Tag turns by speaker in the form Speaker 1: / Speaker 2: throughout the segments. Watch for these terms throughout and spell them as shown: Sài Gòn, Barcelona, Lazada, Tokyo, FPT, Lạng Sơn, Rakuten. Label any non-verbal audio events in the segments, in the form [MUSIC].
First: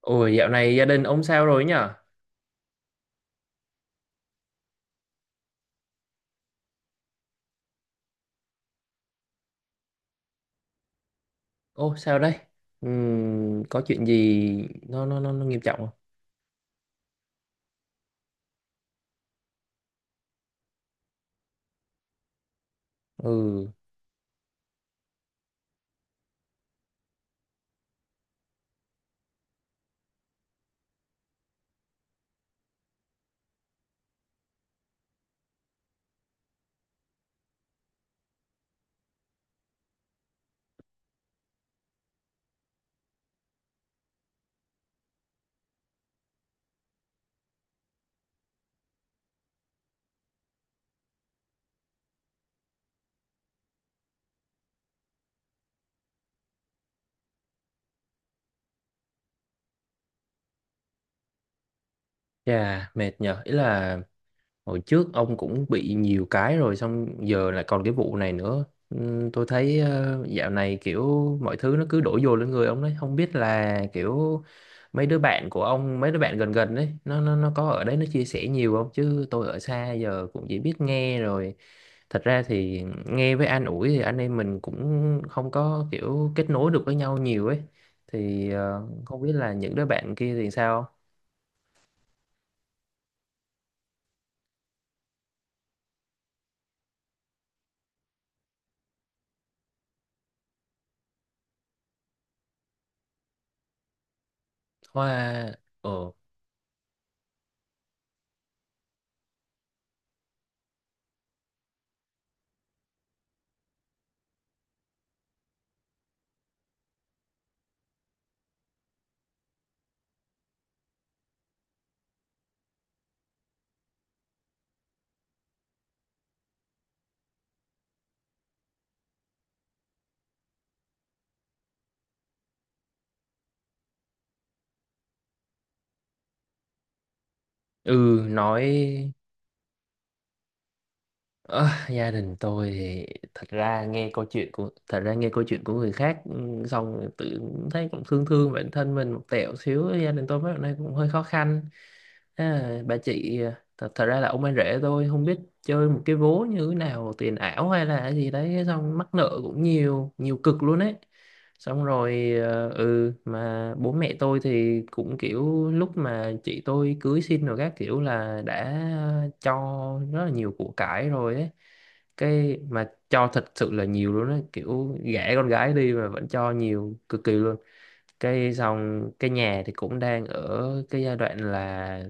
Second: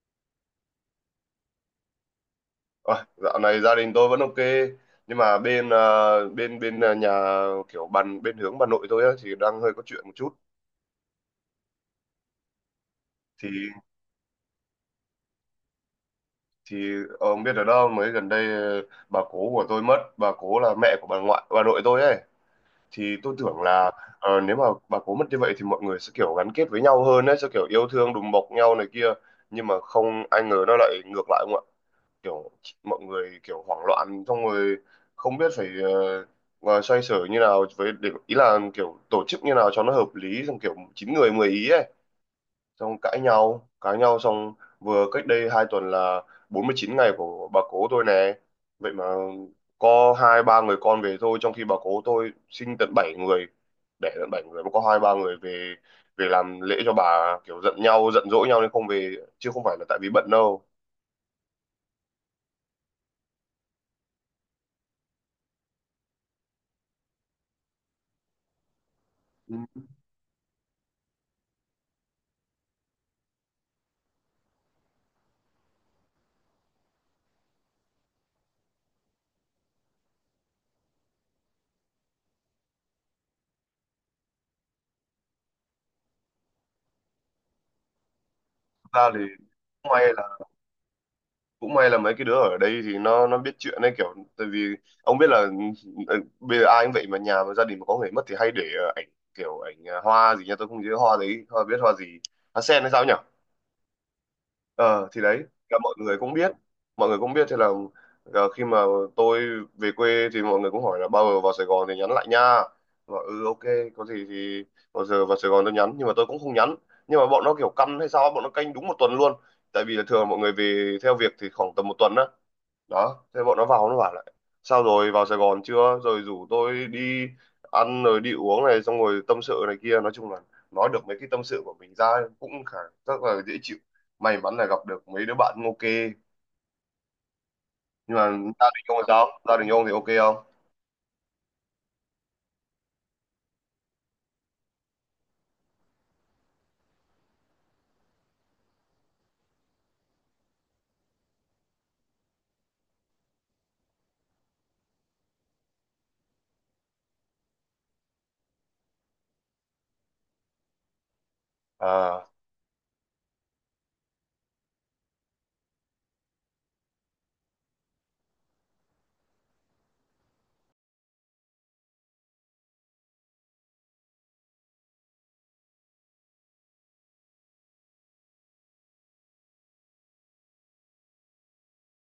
Speaker 1: Ôi dạo này gia đình ông sao rồi nhở?
Speaker 2: Ôi, dạo này gia đình tôi vẫn ok nhưng mà bên nhà kiểu bàn bên hướng bà nội tôi á, thì đang hơi có chuyện một chút.
Speaker 1: Ô sao đây?
Speaker 2: thì
Speaker 1: Có chuyện gì nó nghiêm trọng không?
Speaker 2: thì ông biết ở đâu mới gần đây, bà cố của tôi mất, bà cố là mẹ của bà ngoại bà nội tôi ấy. Thì tôi tưởng
Speaker 1: Ừ,
Speaker 2: là nếu mà bà cố mất như vậy thì mọi người sẽ kiểu gắn kết với nhau hơn ấy, sẽ kiểu yêu thương đùm bọc nhau này kia, nhưng mà không ai ngờ nó lại ngược lại, kiểu mọi người kiểu hoảng loạn xong rồi không biết phải mà xoay sở như nào, với để ý là kiểu tổ chức như nào cho nó hợp lý, xong kiểu chín người 10 ý ấy, xong cãi nhau xong. Vừa cách đây 2 tuần là 49 ngày của bà cố tôi nè, vậy mà có hai ba người con về thôi, trong khi bà cố tôi sinh tận bảy người, đẻ tận bảy người mà có hai ba người về, về làm lễ cho bà, kiểu giận nhau giận dỗi nhau nên không về, chứ không phải là tại vì bận đâu.
Speaker 1: chà mệt nhở. Ý là hồi trước ông cũng bị nhiều cái rồi xong giờ lại còn cái vụ này nữa. Tôi
Speaker 2: Ừ.
Speaker 1: thấy dạo này kiểu mọi thứ nó cứ đổ dồn lên người ông đấy, không biết là kiểu mấy đứa bạn của ông, mấy đứa bạn gần gần đấy, nó có ở đấy nó chia sẻ nhiều không chứ tôi ở xa giờ cũng chỉ biết nghe rồi thật ra thì nghe với an ủi thì anh em mình cũng không có kiểu kết nối được với nhau nhiều ấy thì
Speaker 2: Thực ra thì
Speaker 1: không biết là những đứa
Speaker 2: may
Speaker 1: bạn kia thì sao.
Speaker 2: cũng may là mấy cái đứa ở đây thì nó biết chuyện đấy, kiểu tại vì ông biết là, ừ, bây giờ ai cũng vậy, mà nhà mà gia đình mà có người mất thì hay để ảnh, kiểu ảnh hoa gì nha, tôi không nhớ hoa đấy hoa, biết hoa gì, hoa sen hay sao nhỉ. Ờ thì đấy
Speaker 1: Hoa.
Speaker 2: là
Speaker 1: Ờ.
Speaker 2: mọi người cũng biết, mọi người cũng biết. Thế là khi mà tôi về quê thì mọi người cũng hỏi là bao giờ vào Sài Gòn thì nhắn lại nha, và ừ ok, có gì thì bao giờ vào Sài Gòn tôi nhắn, nhưng mà tôi cũng không nhắn. Nhưng mà bọn nó kiểu căm hay sao, bọn nó canh đúng 1 tuần luôn, tại vì là thường mọi người về theo việc thì khoảng tầm 1 tuần á, đó thế bọn nó vào, nó bảo lại sao rồi, vào Sài Gòn chưa, rồi rủ tôi đi ăn rồi đi uống này, xong rồi tâm sự này kia, nói chung là nói được mấy cái tâm sự của mình ra cũng khá, rất là dễ chịu, may mắn là gặp được mấy đứa bạn cũng ok. Nhưng
Speaker 1: Ừ.
Speaker 2: mà gia đình ông thì
Speaker 1: Nói
Speaker 2: sao, gia đình ông thì ok không?
Speaker 1: ờ, gia đình tôi thì thật ra nghe câu chuyện của người khác ừ, xong rồi tự thấy cũng thương thương bản thân mình một tẹo xíu. Gia đình tôi mấy hôm nay cũng hơi khó khăn. À, bà chị, thật ra là ông anh rể tôi không biết chơi một cái vố như thế nào tiền ảo hay là gì đấy xong mắc nợ cũng nhiều nhiều cực luôn ấy. Xong
Speaker 2: À,
Speaker 1: rồi mà bố mẹ tôi thì cũng kiểu lúc mà chị tôi cưới xin rồi các kiểu là đã cho rất là nhiều của cải rồi ấy, cái mà cho thật sự là nhiều luôn á, kiểu gả con gái đi mà vẫn cho nhiều cực kỳ luôn. Cái xong cái nhà thì cũng đang ở cái giai đoạn là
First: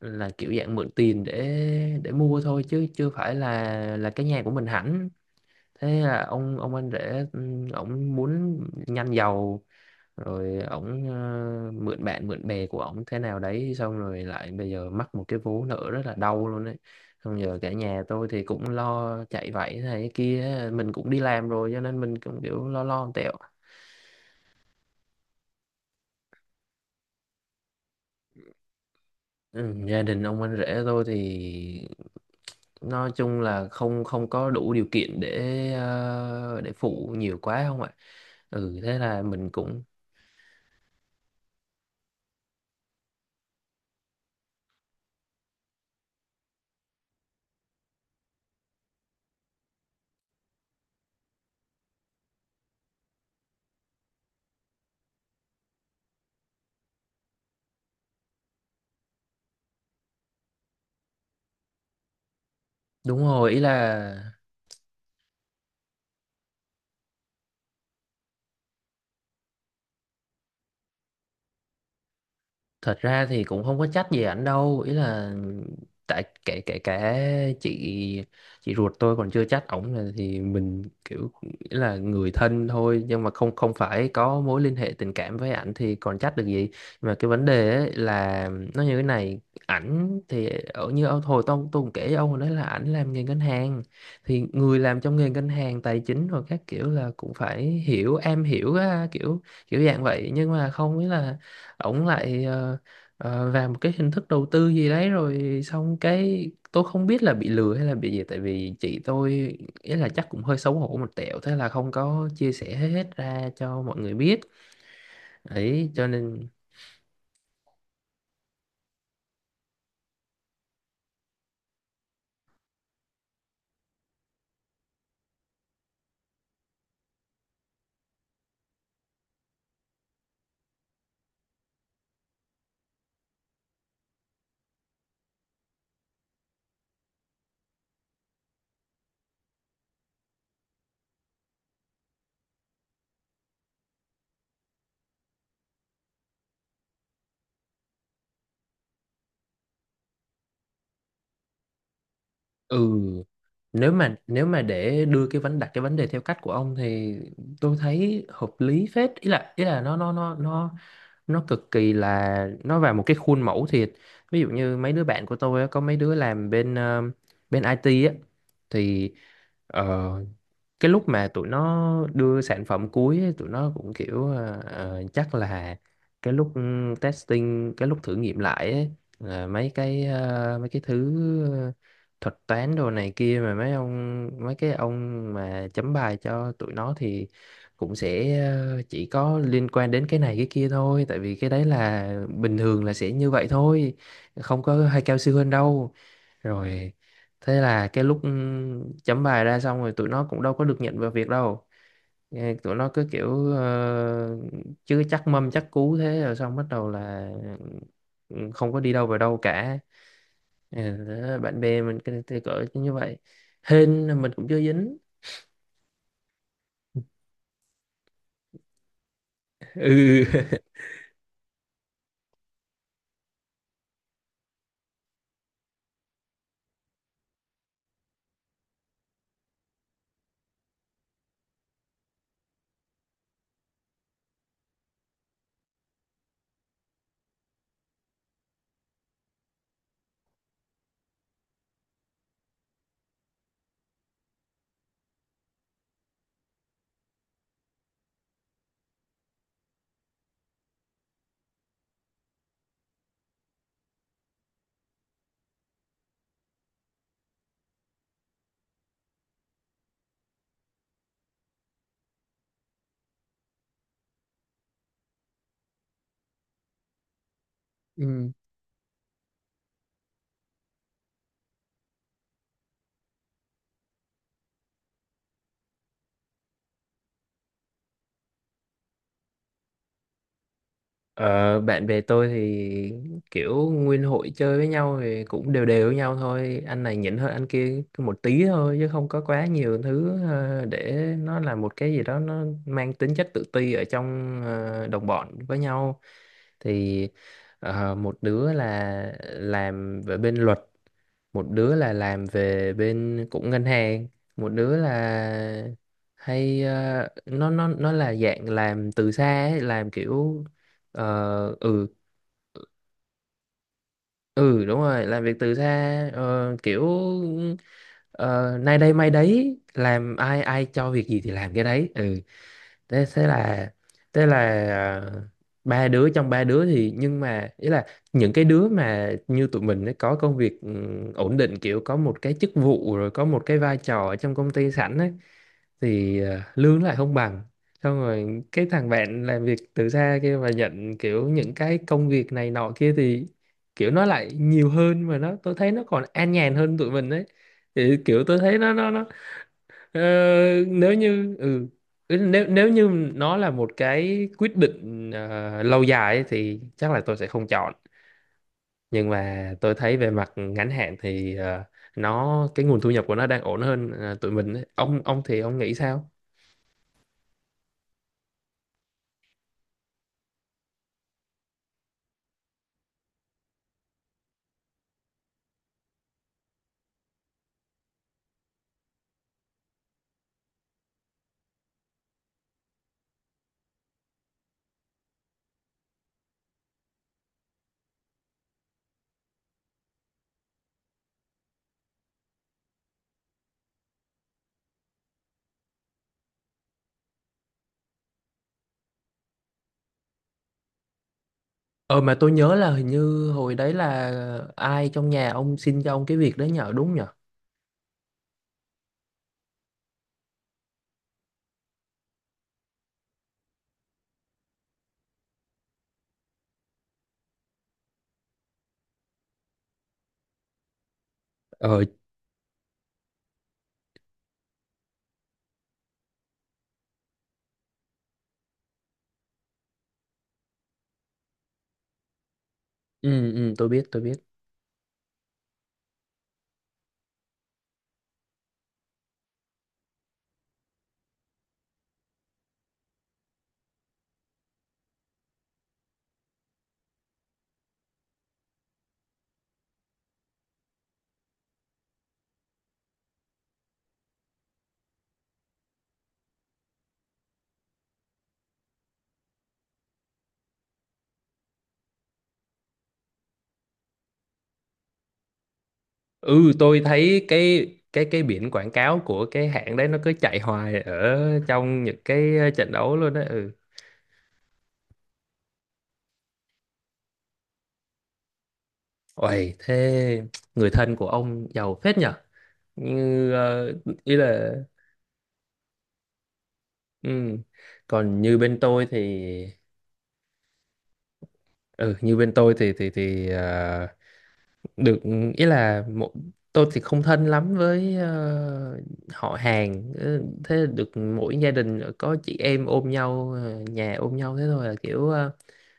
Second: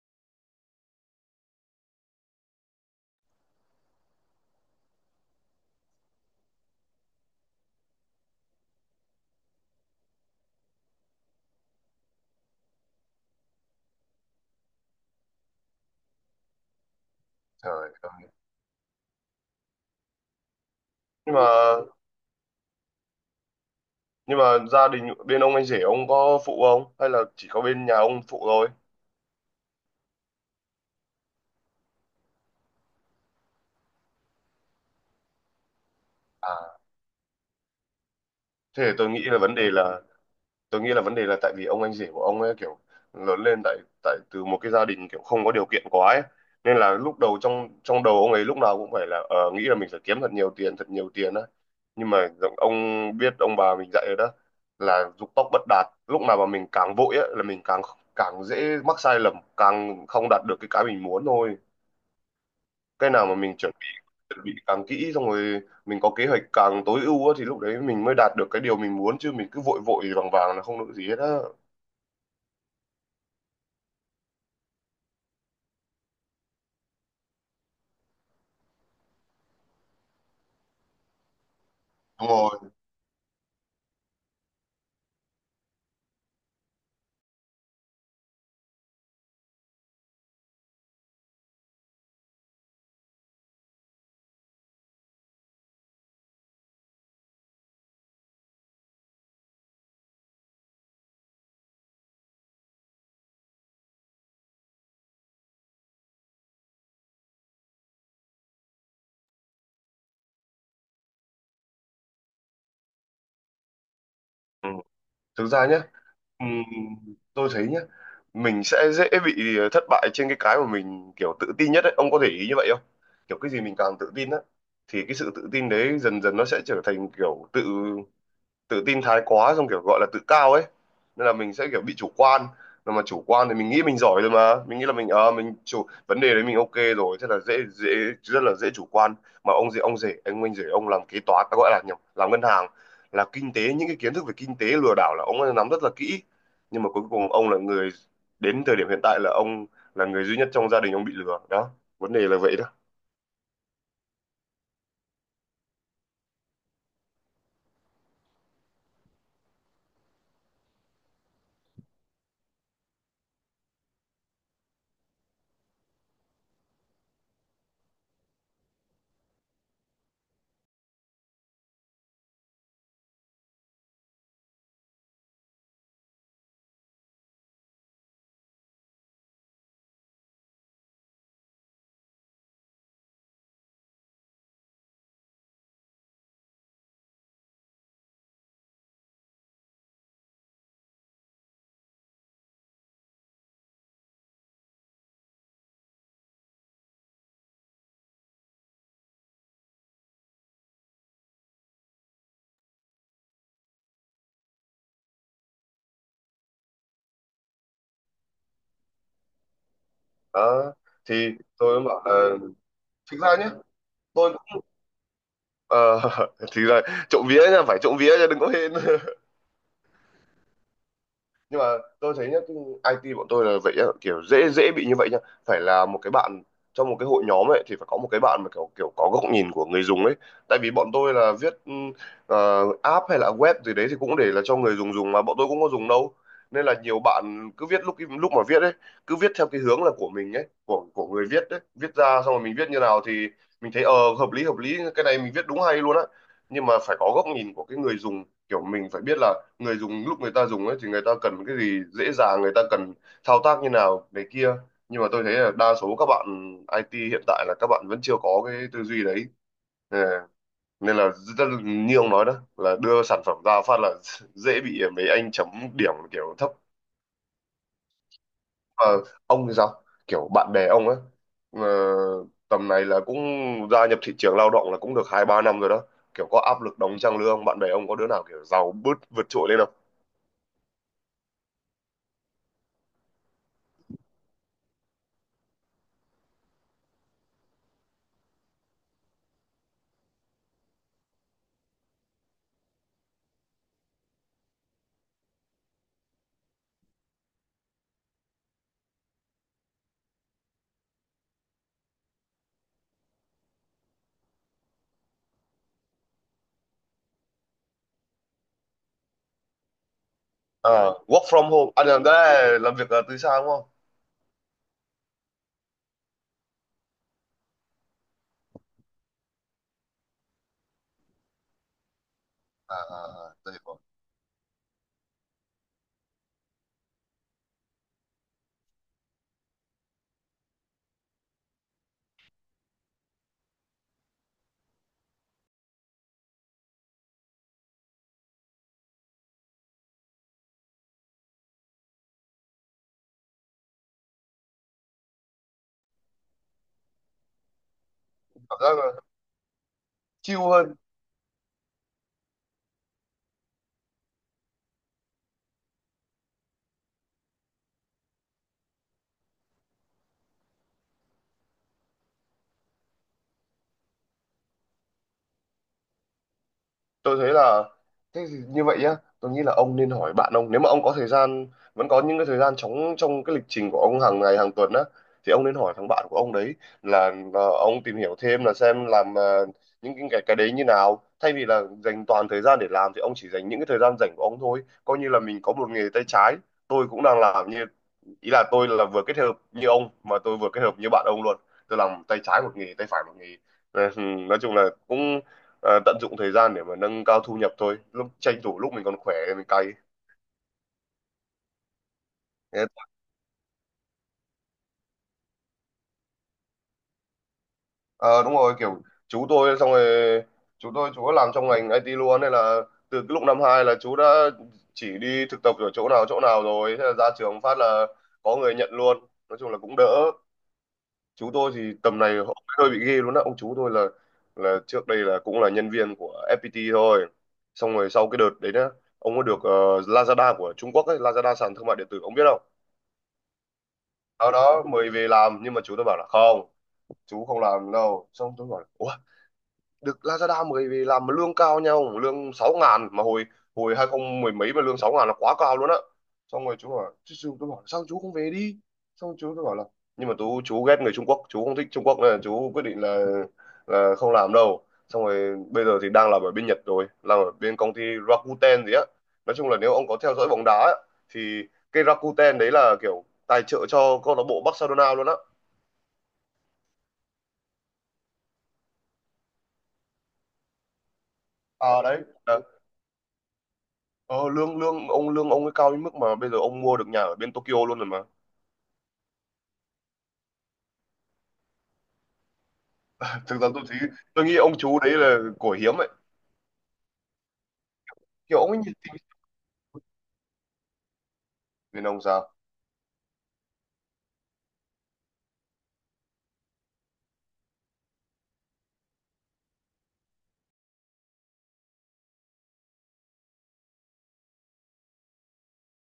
Speaker 1: kiểu dạng mượn tiền để mua thôi chứ chưa phải là cái nhà của mình hẳn. Thế là ông anh rể, ổng muốn nhanh giàu rồi ổng mượn bạn mượn bè của ổng thế nào đấy xong rồi lại bây giờ mắc một cái vố nợ rất là đau luôn đấy. Xong giờ cả
Speaker 2: trời
Speaker 1: nhà tôi
Speaker 2: ơi,
Speaker 1: thì cũng lo chạy vạy thế này thế kia, mình cũng đi
Speaker 2: nhưng mà
Speaker 1: làm rồi cho nên mình cũng kiểu lo lo tẹo.
Speaker 2: nhưng mà gia đình bên ông anh rể ông có phụ không, hay là chỉ có bên nhà ông phụ thôi?
Speaker 1: Ừ, gia đình ông anh rể tôi thì nói chung là không không có đủ điều kiện để để
Speaker 2: À,
Speaker 1: phụ nhiều quá không ạ. Ừ
Speaker 2: thế thì
Speaker 1: thế
Speaker 2: tôi nghĩ
Speaker 1: là
Speaker 2: là
Speaker 1: mình
Speaker 2: vấn đề
Speaker 1: cũng
Speaker 2: là, tôi nghĩ là vấn đề là tại vì ông anh rể của ông ấy kiểu lớn lên tại tại từ một cái gia đình kiểu không có điều kiện quá ấy, nên là lúc đầu trong trong đầu ông ấy lúc nào cũng phải là, nghĩ là mình phải kiếm thật nhiều tiền, thật nhiều tiền á. Nhưng mà ông biết ông bà mình dạy rồi đó, là dục tốc bất đạt, lúc nào mà mình càng vội á là mình càng càng dễ mắc sai lầm, càng không đạt được cái mình muốn thôi. Cái
Speaker 1: đúng
Speaker 2: nào mà
Speaker 1: rồi.
Speaker 2: mình
Speaker 1: Ý
Speaker 2: chuẩn bị
Speaker 1: là
Speaker 2: chuẩn bị càng kỹ, xong rồi mình có kế hoạch càng tối ưu á, thì lúc đấy mình mới đạt được cái điều mình muốn, chứ mình cứ vội vội vàng vàng là không được gì hết á.
Speaker 1: thật ra thì cũng không có trách gì ảnh đâu, ý là tại kể kể cả chị chị ruột tôi còn chưa chắc ổng là thì mình kiểu nghĩ là
Speaker 2: Đúng
Speaker 1: người
Speaker 2: rồi.
Speaker 1: thân thôi nhưng mà không không phải có mối liên hệ tình cảm với ảnh thì còn chắc được gì. Mà cái vấn đề ấy là nó như thế này: ảnh thì ở như ông hồi tôi cũng kể với ông hồi đấy là ảnh làm nghề ngân hàng thì người làm trong nghề ngân hàng tài chính rồi các kiểu là cũng phải hiểu am hiểu á, kiểu kiểu dạng vậy nhưng mà không biết là ổng lại và một cái hình thức đầu tư gì đấy rồi xong cái tôi không biết là bị lừa hay là bị gì tại vì chị tôi, ý là chắc cũng hơi xấu hổ một tẹo thế là không có chia sẻ hết ra cho mọi người biết,
Speaker 2: Ừ. Thực ra nhé,
Speaker 1: ấy cho nên
Speaker 2: tôi thấy nhé, mình sẽ dễ bị thất bại trên cái mà mình kiểu tự tin nhất ấy. Ông có để ý như vậy không? Kiểu cái gì mình càng tự tin á, thì cái sự tự tin đấy dần dần nó sẽ trở thành kiểu tự tự tin thái quá, xong kiểu gọi là tự cao ấy, nên là mình sẽ kiểu bị chủ quan. Mà chủ quan thì mình nghĩ mình giỏi rồi, mà mình nghĩ là mình chủ vấn đề đấy mình ok rồi, thế là dễ dễ rất là dễ chủ quan. Mà ông gì ông rể anh rể ông làm kế toán à, gọi là nhầm, làm ngân hàng, là kinh tế, những cái kiến thức về kinh tế lừa đảo là ông ấy nắm rất là kỹ, nhưng mà cuối cùng ông là người, đến thời điểm hiện tại là ông là người duy nhất trong gia đình ông bị lừa đó, vấn đề là vậy đó.
Speaker 1: ừ. Nếu mà nếu mà để đưa cái vấn đặt cái vấn đề theo cách của ông thì tôi thấy hợp lý phết, ý là nó nó cực kỳ là nó vào một cái khuôn mẫu thiệt. Ví dụ như mấy đứa bạn của tôi á, có mấy đứa làm bên bên IT á thì ờ, cái lúc mà tụi nó đưa sản phẩm cuối ấy, tụi nó cũng kiểu chắc là cái lúc ừ, testing, cái lúc thử nghiệm lại ấy, là mấy cái mấy cái thứ ờ, thuật toán đồ này kia mà mấy cái ông mà chấm bài cho tụi nó thì cũng sẽ chỉ có liên quan đến cái này cái kia thôi, tại vì cái đấy là bình thường là sẽ như vậy thôi, không có hay cao siêu hơn đâu. Rồi thế là cái lúc chấm bài ra xong rồi tụi nó cũng đâu có được nhận vào việc đâu. Nghe tụi nó cứ kiểu chứ chắc mâm chắc cú thế rồi xong bắt đầu là ừ, không có đi đâu vào đâu cả.
Speaker 2: Đó.
Speaker 1: Ừ,
Speaker 2: Thì
Speaker 1: đó, bạn
Speaker 2: tôi
Speaker 1: bè
Speaker 2: mới
Speaker 1: mình
Speaker 2: bảo
Speaker 1: cái,
Speaker 2: là
Speaker 1: cái cỡ như vậy
Speaker 2: thực ra nhé,
Speaker 1: hên là mình
Speaker 2: tôi
Speaker 1: cũng chưa dính.
Speaker 2: Ờ, [LAUGHS] thì là trộm vía nha, phải trộm vía nha, đừng có hên.
Speaker 1: [LAUGHS]
Speaker 2: Nhưng mà tôi thấy nhá, cái IT bọn tôi là vậy nhá, kiểu dễ dễ bị như vậy nhá. Phải là một cái bạn trong một cái hội nhóm ấy thì phải có một cái bạn mà kiểu kiểu có góc nhìn của người dùng ấy, tại vì bọn tôi là viết app hay là web gì đấy thì cũng để là cho người dùng dùng, mà bọn tôi cũng có dùng đâu. Nên là nhiều bạn cứ viết, lúc lúc mà viết ấy cứ viết theo cái hướng là của mình ấy, của người viết ấy, viết ra xong rồi mình viết như nào thì mình thấy hợp lý, hợp lý cái này mình viết đúng hay luôn á. Nhưng mà phải có góc nhìn của cái người dùng, kiểu mình phải biết là người dùng lúc người ta dùng ấy thì người ta cần cái gì dễ dàng, người ta cần thao tác như nào này kia. Nhưng mà tôi thấy là đa số các bạn IT hiện tại là các bạn vẫn chưa có cái tư duy đấy. Ờ, nên là rất như ông nói đó, là đưa sản phẩm ra phát là [LAUGHS] dễ bị mấy anh chấm điểm kiểu thấp.
Speaker 1: Ừ.
Speaker 2: Ờ, ông thì sao, kiểu bạn bè ông ấy ờ, tầm này là cũng gia nhập thị trường lao động là cũng được hai ba năm rồi đó, kiểu có áp lực đóng trang lương, bạn bè ông có đứa nào kiểu giàu bứt vượt trội lên?
Speaker 1: Ờ, bạn bè tôi thì kiểu nguyên hội chơi với nhau thì cũng đều đều với nhau thôi, anh này nhỉnh hơn anh kia một tí thôi chứ không có quá nhiều thứ để nó là một cái gì đó nó mang tính chất tự ti ở trong đồng bọn với nhau. Thì ờ, một đứa là làm về bên luật, một đứa là làm về bên cũng ngân hàng, một đứa là hay nó là dạng làm từ xa ấy, làm kiểu
Speaker 2: Ờ, work from
Speaker 1: ờ,
Speaker 2: home
Speaker 1: ừ.
Speaker 2: anh làm đó, là làm việc từ xa đúng không?
Speaker 1: Ừ đúng rồi, làm việc từ xa, kiểu ờ, nay đây mai đấy, làm ai ai cho việc gì thì làm cái đấy ừ.
Speaker 2: À, à,
Speaker 1: Thế
Speaker 2: à, tôi hiểu.
Speaker 1: thế là ờ, ba đứa thì nhưng mà ý là những cái đứa mà như tụi mình ấy, có công việc ừ, ổn định kiểu có một cái chức vụ rồi có một cái vai trò ở trong công ty sẵn ấy thì lương lại không bằng. Xong rồi cái thằng bạn làm việc từ xa kia và nhận kiểu những cái công việc này nọ kia thì kiểu nó lại nhiều hơn mà nó, tôi thấy nó còn an nhàn hơn tụi mình đấy. Thì kiểu tôi
Speaker 2: Cảm
Speaker 1: thấy
Speaker 2: giác là
Speaker 1: ờ,
Speaker 2: chill hơn.
Speaker 1: nếu như ừ, ý là nếu nếu như nó là một cái quyết định lâu dài ấy, thì chắc là tôi sẽ không chọn, nhưng mà tôi thấy về mặt ngắn hạn thì nó cái nguồn thu nhập của nó đang ổn hơn tụi mình ấy. Ông thì ông nghĩ sao?
Speaker 2: Tôi thấy là, thế thì như vậy nhá, tôi nghĩ là ông nên hỏi bạn ông, nếu mà ông có thời gian, vẫn có những cái thời gian trống trong cái lịch trình của ông hàng ngày hàng tuần á, thì ông nên hỏi thằng bạn của ông đấy, là ông tìm hiểu thêm, là xem làm những cái đấy như nào, thay vì là dành toàn thời gian để làm thì ông chỉ dành những cái thời gian rảnh của ông thôi, coi như là mình có một nghề tay trái. Tôi cũng đang làm như, ý là tôi là vừa kết hợp như ông mà tôi vừa kết hợp như bạn ông luôn, tôi làm tay trái một nghề, tay phải một nghề. Ờ, [LAUGHS] nói chung là cũng tận dụng thời gian để mà nâng cao thu nhập thôi, lúc tranh thủ lúc mình còn khỏe thì mình cày.
Speaker 1: Ờ mà tôi nhớ
Speaker 2: Thế-
Speaker 1: là hình như hồi đấy là ai trong nhà ông xin cho ông cái việc đấy nhờ, đúng nhờ?
Speaker 2: Ờ đúng rồi, kiểu chú tôi xong rồi chú đã làm trong ngành IT luôn, nên là từ cái lúc năm hai là chú đã chỉ đi thực tập ở chỗ nào rồi, thế là ra trường phát là có người nhận luôn, nói chung là cũng đỡ. Chú tôi thì
Speaker 1: Ờ.
Speaker 2: tầm này họ hơi bị ghê luôn á, ông chú tôi là trước đây là cũng là nhân viên của FPT thôi, xong rồi sau cái đợt đấy nhá ông có được Lazada của Trung Quốc ấy, Lazada sàn thương mại điện tử ông biết không?
Speaker 1: Ừ ừ tôi biết tôi biết.
Speaker 2: Sau đó mới về làm, nhưng mà chú tôi bảo là không, chú không làm đâu. Xong tôi bảo là "Ủa, được Lazada mới vì làm mà lương cao nha ông, lương 6.000 mà hồi hồi 2000 mười mấy mà lương 6.000 là quá cao luôn á." Xong rồi chú tôi bảo sao chú không về đi, xong chú tôi bảo là, nhưng mà chú ghét người Trung Quốc, chú không thích Trung Quốc nên là chú quyết định là không làm đâu. Xong rồi bây giờ thì đang làm ở bên Nhật rồi, làm ở bên công ty Rakuten gì á. Nói chung là nếu ông có theo dõi bóng đá á, thì cái Rakuten đấy là kiểu tài trợ cho câu lạc bộ Barcelona luôn á.
Speaker 1: Ừ tôi thấy cái biển quảng cáo của cái hãng đấy nó cứ chạy hoài ở
Speaker 2: À
Speaker 1: trong
Speaker 2: đấy.
Speaker 1: những cái trận đấu luôn đấy ừ.
Speaker 2: Ờ, lương lương ông, lương ông ấy cao đến mức mà bây giờ ông mua được nhà ở bên Tokyo luôn rồi mà.
Speaker 1: Ôi thế, người thân của ông giàu phết nhở,
Speaker 2: [LAUGHS]
Speaker 1: như
Speaker 2: Thực ra tôi
Speaker 1: ờ,
Speaker 2: thấy,
Speaker 1: ý
Speaker 2: tôi nghĩ ông
Speaker 1: là
Speaker 2: chú đấy là của hiếm ấy,
Speaker 1: ừ. Còn
Speaker 2: kiểu
Speaker 1: như
Speaker 2: ông ấy
Speaker 1: bên
Speaker 2: nhiệt
Speaker 1: tôi
Speaker 2: tình.
Speaker 1: thì
Speaker 2: Bên ông
Speaker 1: ừ, như
Speaker 2: sao?
Speaker 1: bên tôi thì thì ờ, được, ý là một, tôi thì không thân lắm với họ hàng. Ừ, thế được mỗi gia đình có chị em ôm nhau, nhà ôm nhau thế thôi, là kiểu ờ,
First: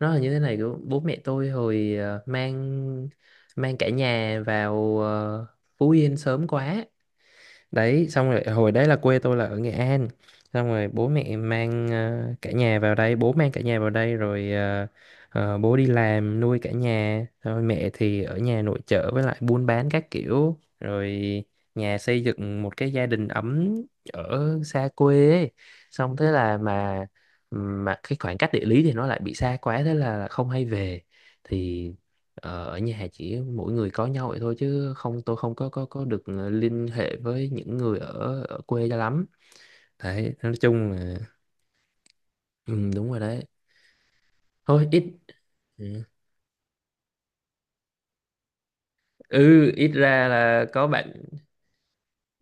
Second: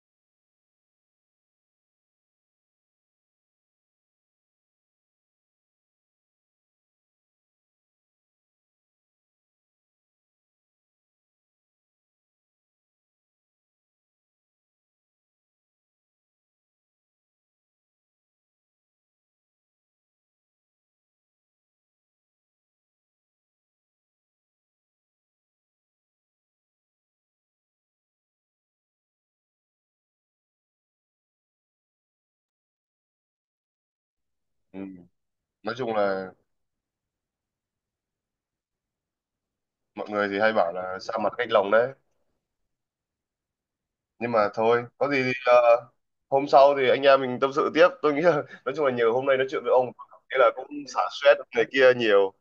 Speaker 1: nó là như thế này, kiểu bố mẹ tôi hồi ờ, mang mang cả nhà vào Phú Yên sớm quá đấy. Xong rồi hồi đấy là quê tôi là ở Nghệ An, xong rồi bố mẹ mang cả nhà vào đây, rồi bố đi làm nuôi cả nhà rồi mẹ thì ở nhà nội trợ với lại buôn bán các kiểu rồi nhà xây dựng một cái gia đình ấm ở xa quê ấy. Xong thế là mà cái khoảng cách địa lý thì nó lại bị xa quá thế là không hay về. Thì ờ, ở nhà chỉ mỗi người có nhau vậy thôi
Speaker 2: Ừ.
Speaker 1: chứ không tôi không
Speaker 2: Nói chung
Speaker 1: có được
Speaker 2: là
Speaker 1: liên hệ với những người ở ở quê cho lắm.
Speaker 2: mọi người
Speaker 1: Đấy
Speaker 2: thì hay
Speaker 1: nói
Speaker 2: bảo
Speaker 1: chung
Speaker 2: là xa
Speaker 1: là
Speaker 2: mặt cách lòng đấy.
Speaker 1: ừ, đúng rồi đấy.
Speaker 2: Nhưng mà thôi
Speaker 1: Thôi ít,
Speaker 2: có gì thì
Speaker 1: ừ,
Speaker 2: hôm sau thì anh em mình tâm sự tiếp, tôi nghĩ là [LAUGHS] nói chung là nhiều, hôm nay nói chuyện
Speaker 1: ừ,
Speaker 2: với
Speaker 1: ít
Speaker 2: ông
Speaker 1: ra
Speaker 2: thế là
Speaker 1: là
Speaker 2: cũng
Speaker 1: có
Speaker 2: xả
Speaker 1: bạn,
Speaker 2: stress này kia nhiều.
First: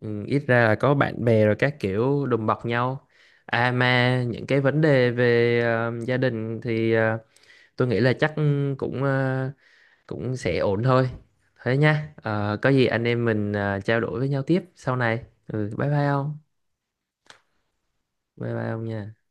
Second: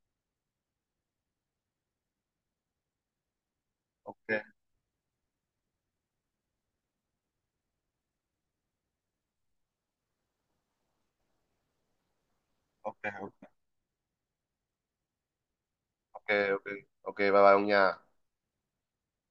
Speaker 1: ừ, ít ra là có bạn bè rồi các kiểu đùm bọc nhau. À mà
Speaker 2: Ok,
Speaker 1: những cái vấn đề về gia đình thì tôi nghĩ là chắc cũng cũng sẽ ổn thôi. Thế nha. Ờ, có gì anh em
Speaker 2: ok,
Speaker 1: mình trao đổi với nhau tiếp sau này ừ, bye bye
Speaker 2: ok,
Speaker 1: ông.
Speaker 2: ok, ok bye bye ông nha.
Speaker 1: Bye bye ông nha.